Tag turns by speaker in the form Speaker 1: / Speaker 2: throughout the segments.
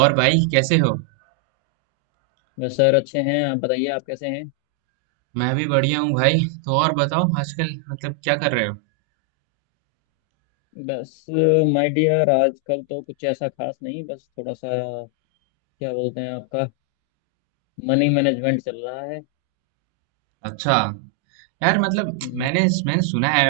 Speaker 1: और भाई कैसे हो?
Speaker 2: बस, सर, अच्छे हैं। आप बताइए, आप कैसे हैं।
Speaker 1: मैं भी बढ़िया हूँ भाई। तो और बताओ आजकल मतलब क्या कर रहे हो?
Speaker 2: बस, माय डियर, आजकल तो कुछ ऐसा खास नहीं, बस थोड़ा सा क्या बोलते हैं आपका, मनी मैनेजमेंट चल रहा है।
Speaker 1: अच्छा। यार मतलब
Speaker 2: हम्म।
Speaker 1: मैंने मैंने सुना है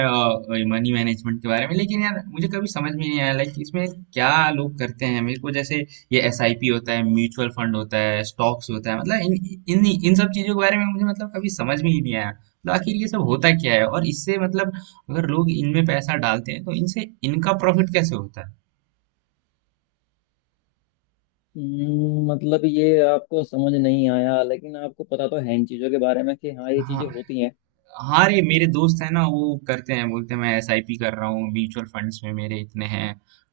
Speaker 1: मनी मैनेजमेंट के बारे में, लेकिन यार मुझे कभी समझ में नहीं आया। लाइक इसमें क्या लोग करते हैं मेरे को? जैसे ये एसआईपी होता है, म्यूचुअल फंड होता है, स्टॉक्स होता है। मतलब इन इन इन सब चीजों के बारे में मुझे मतलब कभी समझ में ही नहीं आया। तो आखिर ये सब होता क्या है, और इससे मतलब अगर लोग इनमें पैसा डालते हैं तो इनसे इनका प्रॉफिट कैसे होता है?
Speaker 2: हम्म। मतलब, ये आपको समझ नहीं आया, लेकिन आपको पता तो है इन चीज़ों के बारे में कि हाँ, ये
Speaker 1: हाँ।
Speaker 2: चीज़ें होती हैं।
Speaker 1: हाँ रे, मेरे दोस्त है ना वो करते हैं, बोलते हैं मैं एसआईपी कर रहा हूँ म्यूचुअल फंड्स में, मेरे इतने हैं।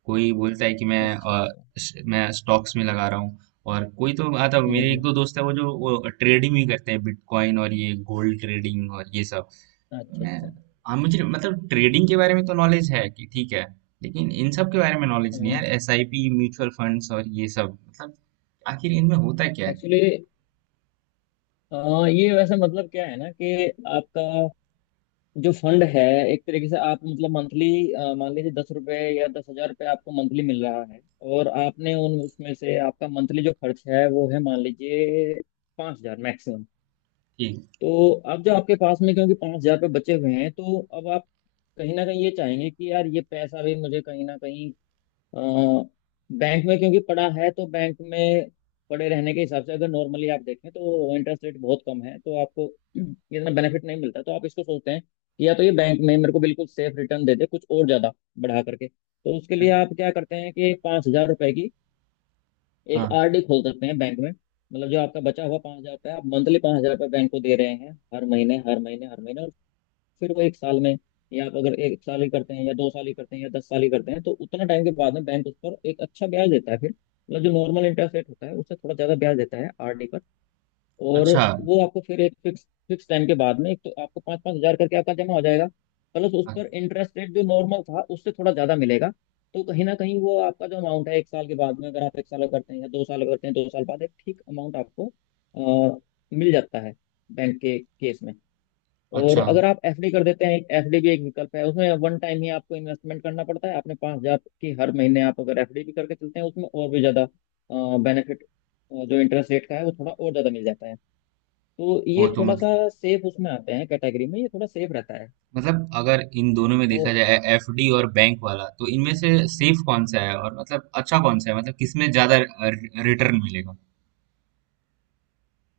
Speaker 1: कोई बोलता है कि मैं
Speaker 2: अच्छा,
Speaker 1: अ,
Speaker 2: अच्छा।
Speaker 1: श- मैं स्टॉक्स में लगा रहा हूँ। और कोई तो आता,
Speaker 2: हम्म।
Speaker 1: मेरे एक
Speaker 2: हम्म।
Speaker 1: दो दोस्त है वो, जो वो ट्रेडिंग भी करते हैं बिटकॉइन और ये गोल्ड ट्रेडिंग और ये सब। तो
Speaker 2: अच्छा,
Speaker 1: मैं
Speaker 2: अच्छा।
Speaker 1: हाँ मुझे मतलब ट्रेडिंग के बारे में तो नॉलेज है कि ठीक है, लेकिन इन सब के बारे में नॉलेज नहीं है यार, एसआईपी म्यूचुअल फंड्स और ये सब। मतलब आखिर इनमें होता क्या है?
Speaker 2: एक्चुअली, ये वैसे मतलब क्या है ना कि आपका जो फंड है, एक तरीके से आप मतलब मंथली, मान लीजिए 10 रुपए या 10,000 रुपये आपको मंथली मिल रहा है। और आपने उन उसमें से आपका मंथली जो खर्च है वो है, मान लीजिए, 5,000 मैक्सिमम।
Speaker 1: ठीक।
Speaker 2: तो अब जो आपके पास में क्योंकि 5,000 रुपये बचे हुए हैं, तो अब आप कहीं ना कहीं ये चाहेंगे कि यार, ये पैसा भी मुझे कहीं ना कहीं अ, बैंक में क्योंकि पड़ा है, तो बैंक में पड़े रहने के हिसाब से अगर नॉर्मली आप देखें तो इंटरेस्ट रेट बहुत कम है, तो आपको इतना बेनिफिट नहीं मिलता। तो आप इसको सोचते हैं कि या तो ये बैंक में मेरे को बिल्कुल सेफ रिटर्न दे दे कुछ और ज्यादा बढ़ा करके। तो उसके लिए आप क्या करते हैं कि 5,000 रुपए की एक
Speaker 1: हाँ।
Speaker 2: आरडी खोल सकते हैं बैंक में, मतलब जो आपका बचा हुआ 5,000 रुपये, आप मंथली 5,000 रुपये बैंक को दे रहे हैं हर महीने, हर महीने, हर महीने। और फिर वो एक साल में, या आप अगर एक साल ही करते हैं या 2 साल ही करते हैं या 10 साल ही करते हैं, तो उतना टाइम के बाद में बैंक उस पर एक अच्छा ब्याज देता है। फिर मतलब जो नॉर्मल इंटरेस्ट रेट होता है उससे थोड़ा ज्यादा ब्याज देता है आरडी पर। और
Speaker 1: अच्छा।
Speaker 2: वो आपको फिर एक फिक्स फिक्स टाइम के बाद में, एक तो आपको पाँच पाँच हजार करके आपका जमा हो जाएगा, प्लस उस
Speaker 1: अ-
Speaker 2: पर इंटरेस्ट रेट जो नॉर्मल था उससे थोड़ा ज्यादा मिलेगा। तो कहीं ना कहीं वो आपका जो अमाउंट है एक साल के बाद में, अगर आप एक साल करते हैं या 2 साल करते हैं, 2 साल बाद एक ठीक अमाउंट आपको अ, मिल जाता है बैंक के केस में। और
Speaker 1: अच्छा।
Speaker 2: अगर आप एफडी कर देते हैं, एक एफडी भी एक विकल्प है। उसमें वन टाइम ही आपको इन्वेस्टमेंट करना पड़ता है। आपने 5,000 की हर महीने, आप अगर एफडी भी करके चलते हैं, उसमें और भी ज्यादा बेनिफिट जो इंटरेस्ट रेट का है वो थोड़ा और ज्यादा मिल जाता है। तो ये
Speaker 1: वो तो
Speaker 2: थोड़ा
Speaker 1: मतलब,
Speaker 2: सा सेफ उसमें आते हैं कैटेगरी में, ये थोड़ा सेफ रहता है।
Speaker 1: मतलब अगर इन दोनों में
Speaker 2: तो
Speaker 1: देखा जाए, एफडी और बैंक वाला, तो इनमें से सेफ कौन सा है, और मतलब अच्छा कौन सा है, मतलब किसमें ज्यादा रिटर्न मिलेगा?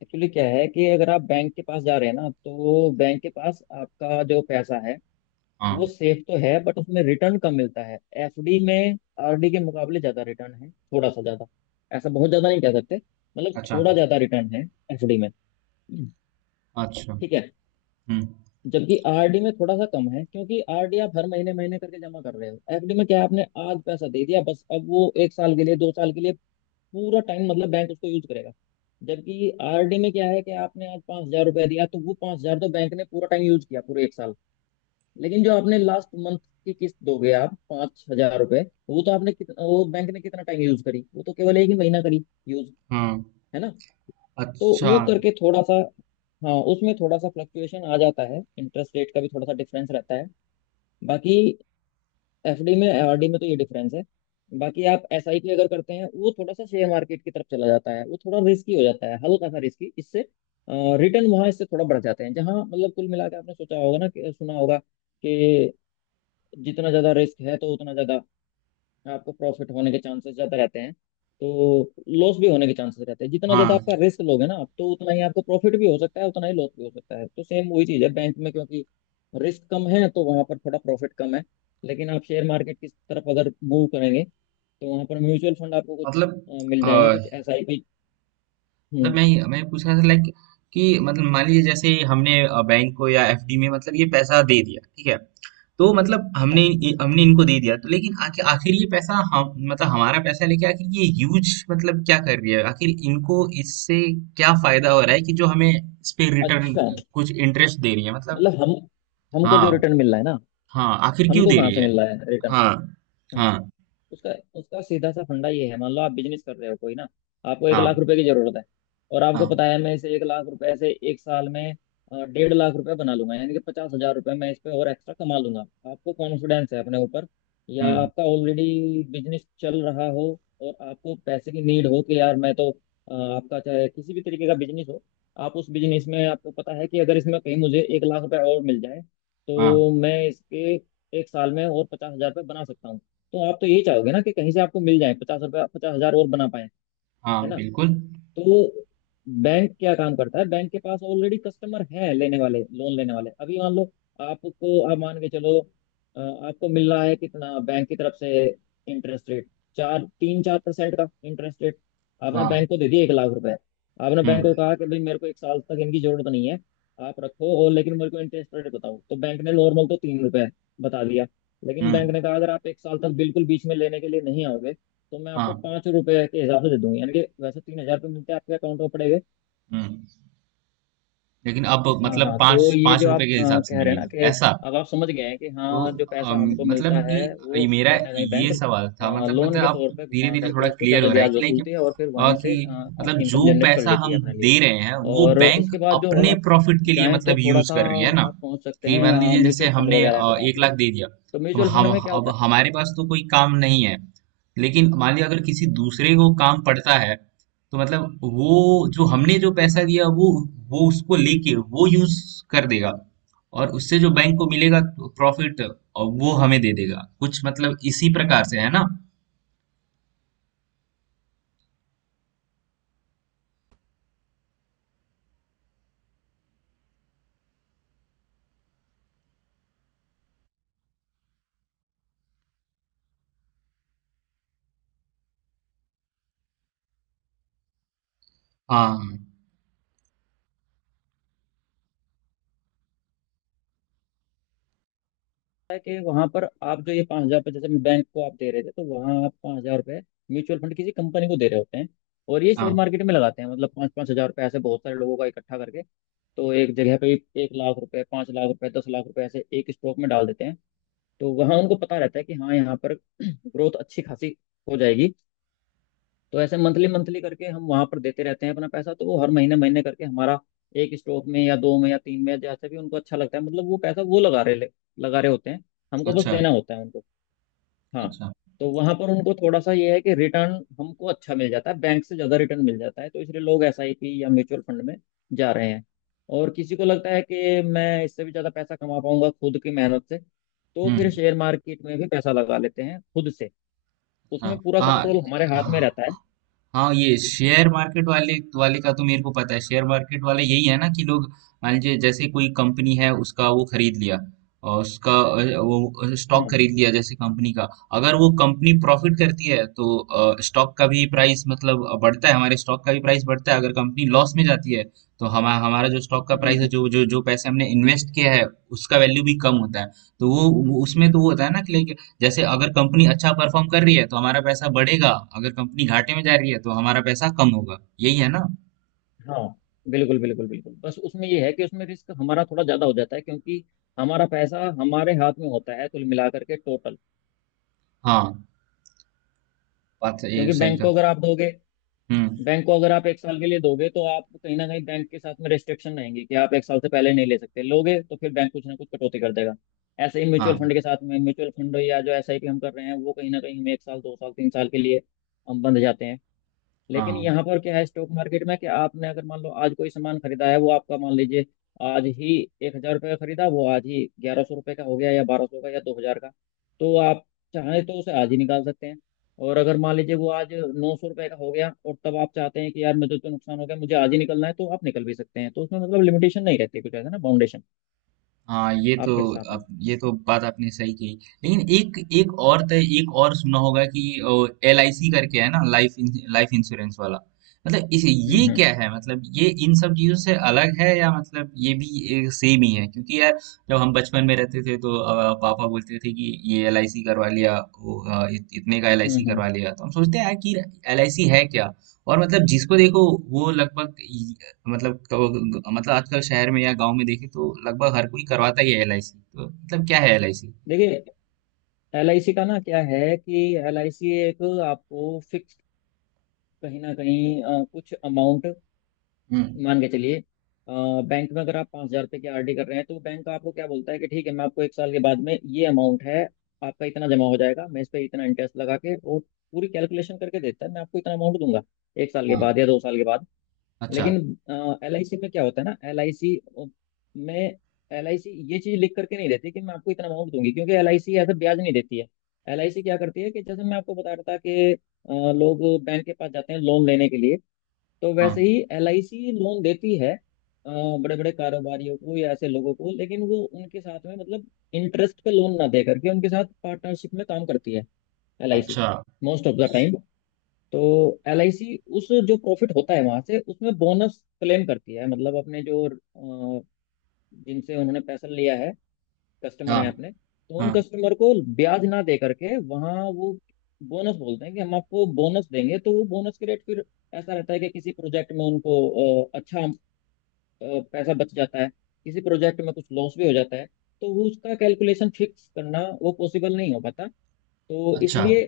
Speaker 2: एक्चुअली क्या है कि अगर आप बैंक के पास जा रहे हैं ना, तो बैंक के पास आपका जो पैसा है वो
Speaker 1: हाँ।
Speaker 2: सेफ तो है, बट उसमें रिटर्न कम मिलता है। एफडी में आरडी के मुकाबले ज्यादा रिटर्न है, थोड़ा सा ज्यादा। ऐसा बहुत ज्यादा नहीं कह सकते, मतलब
Speaker 1: अच्छा।
Speaker 2: थोड़ा ज्यादा रिटर्न है एफडी में।
Speaker 1: अच्छा।
Speaker 2: ठीक है।
Speaker 1: हम्म।
Speaker 2: जबकि आरडी में थोड़ा सा कम है, क्योंकि आरडी आप हर महीने महीने करके जमा कर रहे हो। एफडी में क्या है, आपने आज पैसा दे दिया, बस अब वो एक साल के लिए, 2 साल के लिए पूरा टाइम मतलब बैंक उसको यूज करेगा। जबकि आरडी में क्या है कि आपने आज 5,000 रुपया दिया, तो वो 5,000 तो बैंक ने पूरा टाइम यूज किया, पूरे एक साल। लेकिन जो आपने लास्ट मंथ की किस्त दोगे आप 5,000 रुपए, वो तो आपने कितना, वो बैंक ने कितना टाइम यूज करी? वो तो केवल एक ही महीना करी यूज,
Speaker 1: हाँ।
Speaker 2: है ना। तो
Speaker 1: अच्छा।
Speaker 2: वो करके थोड़ा सा, हाँ, उसमें थोड़ा सा फ्लक्चुएशन आ जाता है, इंटरेस्ट रेट का भी थोड़ा सा डिफरेंस रहता है। बाकी एफडी में आरडी में तो ये डिफरेंस है। बाकी आप एसआईपी अगर करते हैं, वो थोड़ा सा शेयर मार्केट की तरफ चला जाता है, वो थोड़ा रिस्की हो जाता है, हल्का सा रिस्की इससे। रिटर्न वहां इससे थोड़ा बढ़ जाते हैं, जहाँ मतलब कुल मिला के आपने सोचा होगा ना कि सुना होगा कि जितना ज़्यादा रिस्क है, तो उतना ज़्यादा आपको प्रॉफिट होने के चांसेस ज़्यादा रहते हैं। तो लॉस भी होने के चांसेस रहते हैं, जितना ज़्यादा
Speaker 1: हाँ।
Speaker 2: आपका रिस्क लोगे ना आप, तो उतना ही आपको प्रॉफिट भी हो सकता है, उतना ही लॉस भी हो सकता है। तो सेम वही चीज़ है, बैंक में क्योंकि रिस्क कम है तो वहाँ पर थोड़ा प्रॉफिट कम है। लेकिन आप शेयर मार्केट की तरफ अगर मूव करेंगे, तो वहाँ पर म्यूचुअल फंड आपको कुछ
Speaker 1: मतलब
Speaker 2: मिल
Speaker 1: अ,
Speaker 2: जाएंगे, कुछ एसआईपी।
Speaker 1: मतलब
Speaker 2: हम्म।
Speaker 1: मैं पूछ रहा था, लाइक कि मतलब मान लीजिए जैसे हमने बैंक को या एफडी में मतलब ये पैसा दे दिया, ठीक है। तो मतलब हमने
Speaker 2: हाँ,
Speaker 1: हमने इनको दे दिया, तो लेकिन आखिर आखिर ये पैसा हम मतलब हमारा पैसा लेके आखिर ये यूज मतलब क्या कर रही है, आखिर इनको इससे क्या फायदा हो रहा है कि जो हमें इस पे रिटर्न
Speaker 2: अच्छा,
Speaker 1: कुछ इंटरेस्ट दे रही है मतलब?
Speaker 2: मतलब हम हमको जो
Speaker 1: हाँ।
Speaker 2: रिटर्न मिल रहा है ना,
Speaker 1: हाँ आखिर क्यों
Speaker 2: हमको
Speaker 1: दे
Speaker 2: कहाँ
Speaker 1: रही
Speaker 2: से
Speaker 1: है?
Speaker 2: मिल रहा है रिटर्न।
Speaker 1: हाँ। हाँ।
Speaker 2: उसका उसका सीधा सा फंडा ये है, मान लो आप बिजनेस कर रहे हो कोई ना। आपको एक
Speaker 1: हाँ।
Speaker 2: लाख रुपए की जरूरत है, और आपको
Speaker 1: हाँ।
Speaker 2: पता है मैं इसे 1 लाख रुपए से एक साल में 1.5 लाख रुपए बना लूंगा, यानी कि 50,000 रुपए मैं इस पे और एक्स्ट्रा कमा लूंगा। आपको कॉन्फिडेंस है अपने ऊपर, या
Speaker 1: हम्म।
Speaker 2: आपका ऑलरेडी बिजनेस चल रहा हो, और आपको पैसे की नीड हो कि यार, मैं तो आपका चाहे किसी भी तरीके का बिजनेस हो, आप उस बिजनेस में आपको पता है कि अगर इसमें कहीं मुझे 1 लाख रुपए और मिल जाए,
Speaker 1: हाँ।
Speaker 2: तो मैं इसके एक साल में और 50,000 रुपये बना सकता हूँ। तो आप तो यही चाहोगे ना कि कहीं से आपको मिल जाए 50 रुपया, 50,000 और बना पाए, है
Speaker 1: हाँ
Speaker 2: ना।
Speaker 1: बिल्कुल।
Speaker 2: तो बैंक क्या काम करता है, बैंक के पास ऑलरेडी कस्टमर है लेने वाले, लोन लेने वाले। अभी मान लो आपको, आप मान के चलो अ, आपको मिल रहा है कितना बैंक की तरफ से, इंटरेस्ट रेट, चार तीन 4% का इंटरेस्ट रेट। आपने
Speaker 1: हाँ।
Speaker 2: बैंक को दे दिया 1 लाख रुपए। आपने बैंक
Speaker 1: हम्म।
Speaker 2: को कहा कि भाई, मेरे को एक साल तक इनकी जरूरत नहीं है, आप रखो, और लेकिन मेरे को इंटरेस्ट रेट बताओ। तो बैंक ने नॉर्मल तो 3 रुपए बता दिया, लेकिन बैंक
Speaker 1: हम्म।
Speaker 2: ने कहा अगर आप एक साल तक बिल्कुल बीच में लेने के लिए नहीं आओगे तो मैं आपको
Speaker 1: हाँ।
Speaker 2: 5 रुपए के हिसाब से दे दूंगी, यानी कि वैसे 3,000 रुपये मिलते हैं आपके अकाउंट में
Speaker 1: हम्म।
Speaker 2: पड़ेंगे।
Speaker 1: लेकिन अब मतलब पाँच पाँच रुपए के हिसाब से मिलेगा ऐसा। तो अम, मतलब कि ये मेरा ये सवाल था, मतलब अब धीरे धीरे थोड़ा क्लियर हो रहा है कि लाइक कि मतलब जो पैसा हम दे रहे हैं वो बैंक अपने प्रॉफिट के लिए मतलब यूज कर रही है ना, कि मान लीजिए जैसे हमने एक लाख दे दिया। अब हमारे पास तो कोई काम नहीं है, लेकिन मान लीजिए अगर किसी दूसरे को काम पड़ता है, तो मतलब वो जो हमने जो पैसा दिया वो उसको लेके वो यूज कर देगा, और उससे जो बैंक को मिलेगा प्रॉफिट, और वो हमें दे देगा कुछ। मतलब इसी प्रकार से है ना?
Speaker 2: हाँ, हाँ, तो ये जो आप कह रहे हैं ना कि अब आप समझ गए हैं कि हाँ, जो पैसा हमको मिलता है वो कहीं ना कहीं बैंक लोन के तौर पे घुमा करके उसको ज़्यादा ब्याज वसूलती है और फिर वहीं से इनकम जनरेट कर लेती है अपने लिए। और इसके
Speaker 1: हाँ।
Speaker 2: बाद जो आप चाहें तो थोड़ा सा आप पहुंच सकते हैं म्यूचुअल फंड वगैरह के पास में ना। तो म्यूचुअल फंड में क्या होता है कि वहां पर आप जो ये 5,000 रुपये जैसे बैंक को आप दे रहे थे, तो वहां आप 5,000 रुपये म्यूचुअल फंड किसी कंपनी को दे रहे होते हैं और ये शेयर
Speaker 1: हाँ।
Speaker 2: मार्केट में लगाते हैं, मतलब पाँच पाँच हजार रुपये ऐसे बहुत सारे लोगों का इकट्ठा करके, तो एक जगह पे 1 लाख रुपए, 5 लाख रुपए, 10 लाख रुपए ऐसे एक स्टॉक में डाल देते हैं। तो वहां उनको पता रहता है कि हाँ, यहाँ पर ग्रोथ अच्छी खासी हो जाएगी। तो ऐसे मंथली मंथली करके हम वहां पर देते रहते हैं अपना पैसा, तो वो हर महीने महीने करके हमारा एक स्टॉक में या दो में या तीन में, जैसे भी उनको अच्छा लगता है, मतलब वो पैसा वो लगा रहे होते हैं। हमको बस
Speaker 1: अच्छा।
Speaker 2: देना होता है उनको। हाँ।
Speaker 1: अच्छा।
Speaker 2: तो वहां पर उनको थोड़ा सा ये है कि रिटर्न हमको अच्छा मिल जाता है, बैंक से ज्यादा रिटर्न मिल जाता है, तो इसलिए लोग एसआईपी या म्यूचुअल फंड में जा रहे हैं। और किसी को लगता है कि मैं इससे भी ज्यादा पैसा कमा पाऊंगा खुद की मेहनत से, तो फिर
Speaker 1: हम्म।
Speaker 2: शेयर मार्केट में भी पैसा लगा लेते हैं खुद से।
Speaker 1: हाँ।
Speaker 2: उसमें पूरा
Speaker 1: हाँ।
Speaker 2: कंट्रोल हमारे हाथ
Speaker 1: हाँ।
Speaker 2: में रहता है।
Speaker 1: हाँ ये शेयर मार्केट वाले वाले का तो मेरे को पता है। शेयर मार्केट वाले यही है ना कि लोग मान लीजिए जैसे कोई कंपनी है, उसका वो खरीद लिया, और उसका वो स्टॉक
Speaker 2: हाँ।
Speaker 1: खरीद लिया जैसे कंपनी का। अगर वो कंपनी प्रॉफिट करती है तो स्टॉक का भी प्राइस मतलब बढ़ता है, हमारे स्टॉक का भी प्राइस बढ़ता है। अगर कंपनी लॉस में जाती है तो हमारा हमारा जो स्टॉक का
Speaker 2: हम्म।
Speaker 1: प्राइस है,
Speaker 2: हम्म।
Speaker 1: जो जो जो पैसे हमने इन्वेस्ट किया है, उसका वैल्यू भी कम होता है। तो उसमें तो वो होता है ना कि लाइक जैसे अगर कंपनी अच्छा परफॉर्म कर रही है तो हमारा पैसा बढ़ेगा, अगर कंपनी घाटे में जा रही है तो हमारा पैसा कम होगा। यही है ना?
Speaker 2: हाँ, बिल्कुल, बिल्कुल, बिल्कुल, बस उसमें ये है कि उसमें रिस्क हमारा थोड़ा ज्यादा हो जाता है, क्योंकि हमारा पैसा हमारे हाथ में होता है कुल मिलाकर के, टोटल।
Speaker 1: हाँ बात, ये
Speaker 2: क्योंकि
Speaker 1: सही कहा। हम्म।
Speaker 2: बैंक को अगर आप एक साल के लिए दोगे तो आप कहीं ना कहीं बैंक के साथ में रेस्ट्रिक्शन रहेंगी कि आप एक साल से पहले नहीं ले सकते, लोगे तो फिर बैंक कुछ ना कुछ कटौती कर देगा। ऐसे ही म्यूचुअल
Speaker 1: हाँ।
Speaker 2: फंड के साथ में, म्यूचुअल फंड या जो एसआईपी हम कर रहे हैं, वो कहीं ना कहीं हमें एक साल, 2 साल, 3 साल के लिए हम बंध जाते हैं। लेकिन
Speaker 1: हाँ।
Speaker 2: यहाँ पर क्या है स्टॉक मार्केट में कि आपने अगर मान लो आज कोई सामान खरीदा है, वो आपका मान लीजिए आज ही 1,000 रुपये का खरीदा, वो आज ही 1,100 रुपये का हो गया या 1,200 का या 2,000 का, तो आप चाहें तो उसे आज ही निकाल सकते हैं। और अगर मान लीजिए वो आज 900 रुपये का हो गया और तब आप चाहते हैं कि यार, मुझे तो नुकसान हो गया, मुझे आज ही निकलना है तो आप निकल भी सकते हैं। तो उसमें मतलब लिमिटेशन नहीं रहती, कुछ ऐसा ना, बाउंडेशन
Speaker 1: हाँ
Speaker 2: आपके साथ में।
Speaker 1: ये तो बात आपने सही कही। लेकिन एक एक और तो एक और सुना होगा कि एल आई सी करके है ना, लाइफ लाइफ इंश्योरेंस वाला। मतलब इसे ये
Speaker 2: हम्म, हम्म,
Speaker 1: क्या है, मतलब ये इन सब चीजों से अलग है, या मतलब ये भी एक सेम ही है? क्योंकि यार जब हम बचपन में रहते थे तो पापा बोलते थे कि ये एल आई सी करवा लिया, वो, इतने का एल आई
Speaker 2: हम्म,
Speaker 1: सी करवा लिया। तो हम सोचते हैं यार कि एल आई सी है क्या। और मतलब जिसको देखो वो लगभग, मतलब मतलब आजकल शहर में या गांव में देखें तो लगभग हर कोई करवाता ही है एलआईसी। तो मतलब क्या है एलआईसी?
Speaker 2: देखिए, LIC का ना क्या है कि एल आई सी एक आपको फिक्स कहीं ना कहीं कुछ अमाउंट,
Speaker 1: हम्म।
Speaker 2: मान के चलिए, बैंक में अगर आप 5,000 रुपये की RD कर रहे हैं तो बैंक आपको क्या बोलता है कि ठीक है, मैं आपको एक साल के बाद में ये अमाउंट है, आपका इतना जमा हो जाएगा, मैं इस पे इतना इंटरेस्ट लगा के और पूरी कैलकुलेशन करके देता है मैं आपको इतना अमाउंट दूंगा एक साल के
Speaker 1: हाँ।
Speaker 2: बाद या 2 साल के बाद।
Speaker 1: अच्छा।
Speaker 2: लेकिन एल आई सी में क्या होता है ना, एल आई सी में एल आई सी ये चीज लिख करके नहीं देती कि मैं आपको इतना अमाउंट दूंगी, क्योंकि एल आई सी ऐसा ब्याज नहीं देती है। एल आई सी क्या करती है कि जैसे मैं आपको बता रहा था कि लोग बैंक के पास जाते हैं लोन लेने के लिए, तो
Speaker 1: हाँ।
Speaker 2: वैसे ही एल आई सी लोन देती है बड़े बड़े कारोबारियों को या ऐसे लोगों को, लेकिन वो उनके साथ में मतलब इंटरेस्ट पे लोन ना दे करके उनके साथ पार्टनरशिप में काम करती है एल आई सी,
Speaker 1: अच्छा।
Speaker 2: Most of the time. तो एल आई सी उस जो प्रॉफिट होता है वहां से उसमें बोनस क्लेम करती है, मतलब अपने जो अ, जिनसे उन्होंने पैसा लिया है कस्टमर
Speaker 1: हाँ।
Speaker 2: हैं अपने, तो उन
Speaker 1: हाँ।
Speaker 2: कस्टमर को ब्याज ना दे करके वहाँ वो बोनस बोलते हैं कि हम आपको बोनस देंगे। तो वो बोनस के रेट फिर ऐसा रहता है कि किसी प्रोजेक्ट में उनको अच्छा पैसा बच जाता है, किसी प्रोजेक्ट में कुछ लॉस भी हो जाता है, तो वो उसका कैलकुलेशन फिक्स करना वो पॉसिबल नहीं हो पाता। तो
Speaker 1: अच्छा।
Speaker 2: इसलिए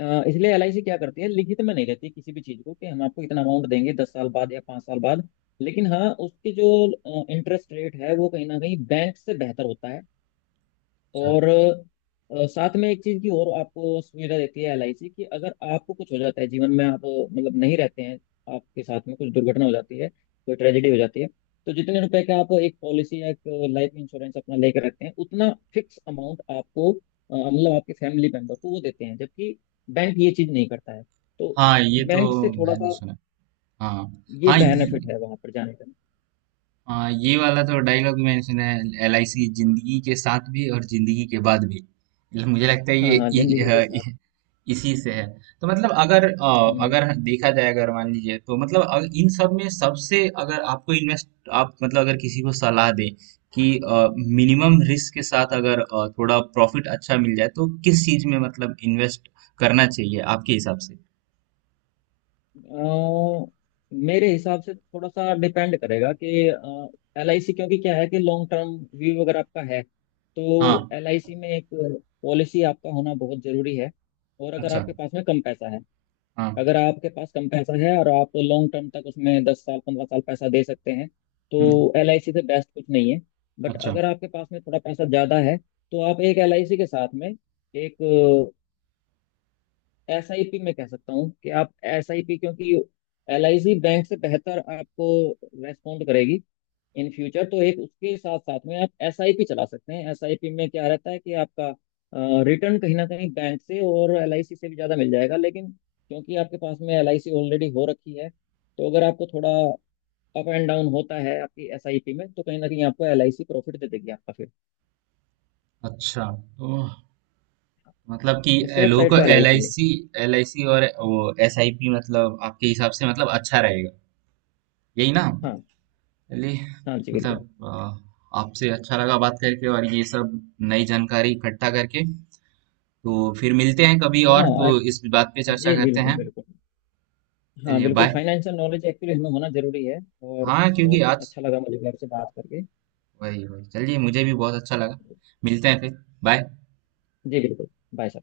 Speaker 2: अ, इसलिए LIC क्या करती है, लिखित में नहीं रहती किसी भी चीज़ को कि हम आपको इतना अमाउंट देंगे 10 साल बाद या 5 साल बाद। लेकिन हाँ, उसकी जो इंटरेस्ट रेट है वो कहीं ना कहीं बैंक से बेहतर होता है।
Speaker 1: अच्छा।
Speaker 2: और साथ में एक चीज की और आपको सुविधा देती है LIC, कि अगर आपको कुछ हो जाता है जीवन में, आप मतलब नहीं रहते हैं, आपके साथ में कुछ दुर्घटना हो जाती है, कोई ट्रेजेडी हो जाती है, तो जितने रुपए का आप एक पॉलिसी या एक लाइफ इंश्योरेंस अपना लेकर रखते हैं उतना फिक्स अमाउंट आपको, मतलब आपके फैमिली मेंबर को वो देते हैं, जबकि बैंक ये चीज नहीं करता है। तो
Speaker 1: हाँ ये तो
Speaker 2: बैंक से थोड़ा
Speaker 1: मैंने
Speaker 2: सा
Speaker 1: सुना। हाँ
Speaker 2: ये
Speaker 1: हाँ
Speaker 2: बेनिफिट
Speaker 1: ये-
Speaker 2: है वहां पर जाने का।
Speaker 1: हाँ ये वाला तो डायलॉग मैंने सुना है। एल आई सी जिंदगी के साथ भी और जिंदगी के बाद भी। मतलब मुझे लगता है
Speaker 2: हाँ
Speaker 1: ये
Speaker 2: हाँ, जिंदगी के साथ।
Speaker 1: इसी से है। तो मतलब अगर अ,
Speaker 2: हम्म।
Speaker 1: अगर देखा जाए, अगर मान लीजिए, तो मतलब इन सब में सबसे, अगर आपको इन्वेस्ट, आप मतलब अगर किसी को सलाह दें कि मिनिमम रिस्क के साथ अगर थोड़ा प्रॉफिट अच्छा मिल जाए तो किस चीज में मतलब इन्वेस्ट करना चाहिए आपके हिसाब से?
Speaker 2: अ, मेरे हिसाब से थोड़ा सा डिपेंड करेगा कि एल आई सी, क्योंकि क्या है कि लॉन्ग टर्म व्यू अगर आपका है तो
Speaker 1: हाँ।
Speaker 2: एल आई सी में एक पॉलिसी आपका होना बहुत जरूरी है। और अगर
Speaker 1: अच्छा।
Speaker 2: आपके पास में कम पैसा है,
Speaker 1: हाँ।
Speaker 2: अगर आपके पास कम पैसा है और आप लॉन्ग टर्म तक उसमें 10 साल 15 साल पैसा दे सकते हैं
Speaker 1: हम्म।
Speaker 2: तो एल आई सी से बेस्ट कुछ नहीं है। बट
Speaker 1: अच्छा।
Speaker 2: अगर आपके पास में थोड़ा पैसा ज़्यादा है तो आप एक एल आई सी के साथ में एक SIP, मैं कह सकता हूँ कि आप एस आई पी, क्योंकि एल आई सी बैंक से बेहतर आपको रेस्पॉन्ड करेगी इन फ्यूचर। तो एक उसके साथ साथ में आप एस आई पी चला सकते हैं। एस आई पी में क्या रहता है कि आपका रिटर्न कहीं ना कहीं बैंक से और एल आई सी से भी ज़्यादा मिल जाएगा, लेकिन क्योंकि आपके पास में एल आई सी ऑलरेडी हो रखी है तो अगर आपको थोड़ा अप एंड डाउन होता है आपकी एस आई पी में तो कहीं ना कहीं आपको एल आई सी प्रॉफिट दे देगी आपका फिर।
Speaker 1: अच्छा। तो मतलब कि
Speaker 2: तो सेफ
Speaker 1: लोगों
Speaker 2: साइड
Speaker 1: को
Speaker 2: का L I
Speaker 1: L I
Speaker 2: C है।
Speaker 1: सी एल आई सी और वो एस आई पी, मतलब आपके हिसाब से मतलब अच्छा रहेगा, यही ना?
Speaker 2: हाँ,
Speaker 1: चलिए।
Speaker 2: हाँ जी बिल्कुल।
Speaker 1: मतलब आपसे अच्छा लगा बात करके और ये सब नई जानकारी इकट्ठा करके। तो फिर मिलते हैं कभी और तो
Speaker 2: हाँ
Speaker 1: इस बात पे चर्चा
Speaker 2: जी
Speaker 1: करते
Speaker 2: बिल्कुल
Speaker 1: हैं।
Speaker 2: बिल्कुल। हाँ
Speaker 1: चलिए
Speaker 2: बिल्कुल,
Speaker 1: बाय।
Speaker 2: फाइनेंशियल नॉलेज एक्चुअली हमें होना जरूरी है। और
Speaker 1: हाँ क्योंकि
Speaker 2: बहुत
Speaker 1: आज।
Speaker 2: अच्छा लगा मुझे भी आपसे बात करके।
Speaker 1: वही वही, चलिए मुझे भी बहुत अच्छा लगा। मिलते हैं फिर। बाय।
Speaker 2: जी बिल्कुल। बाय।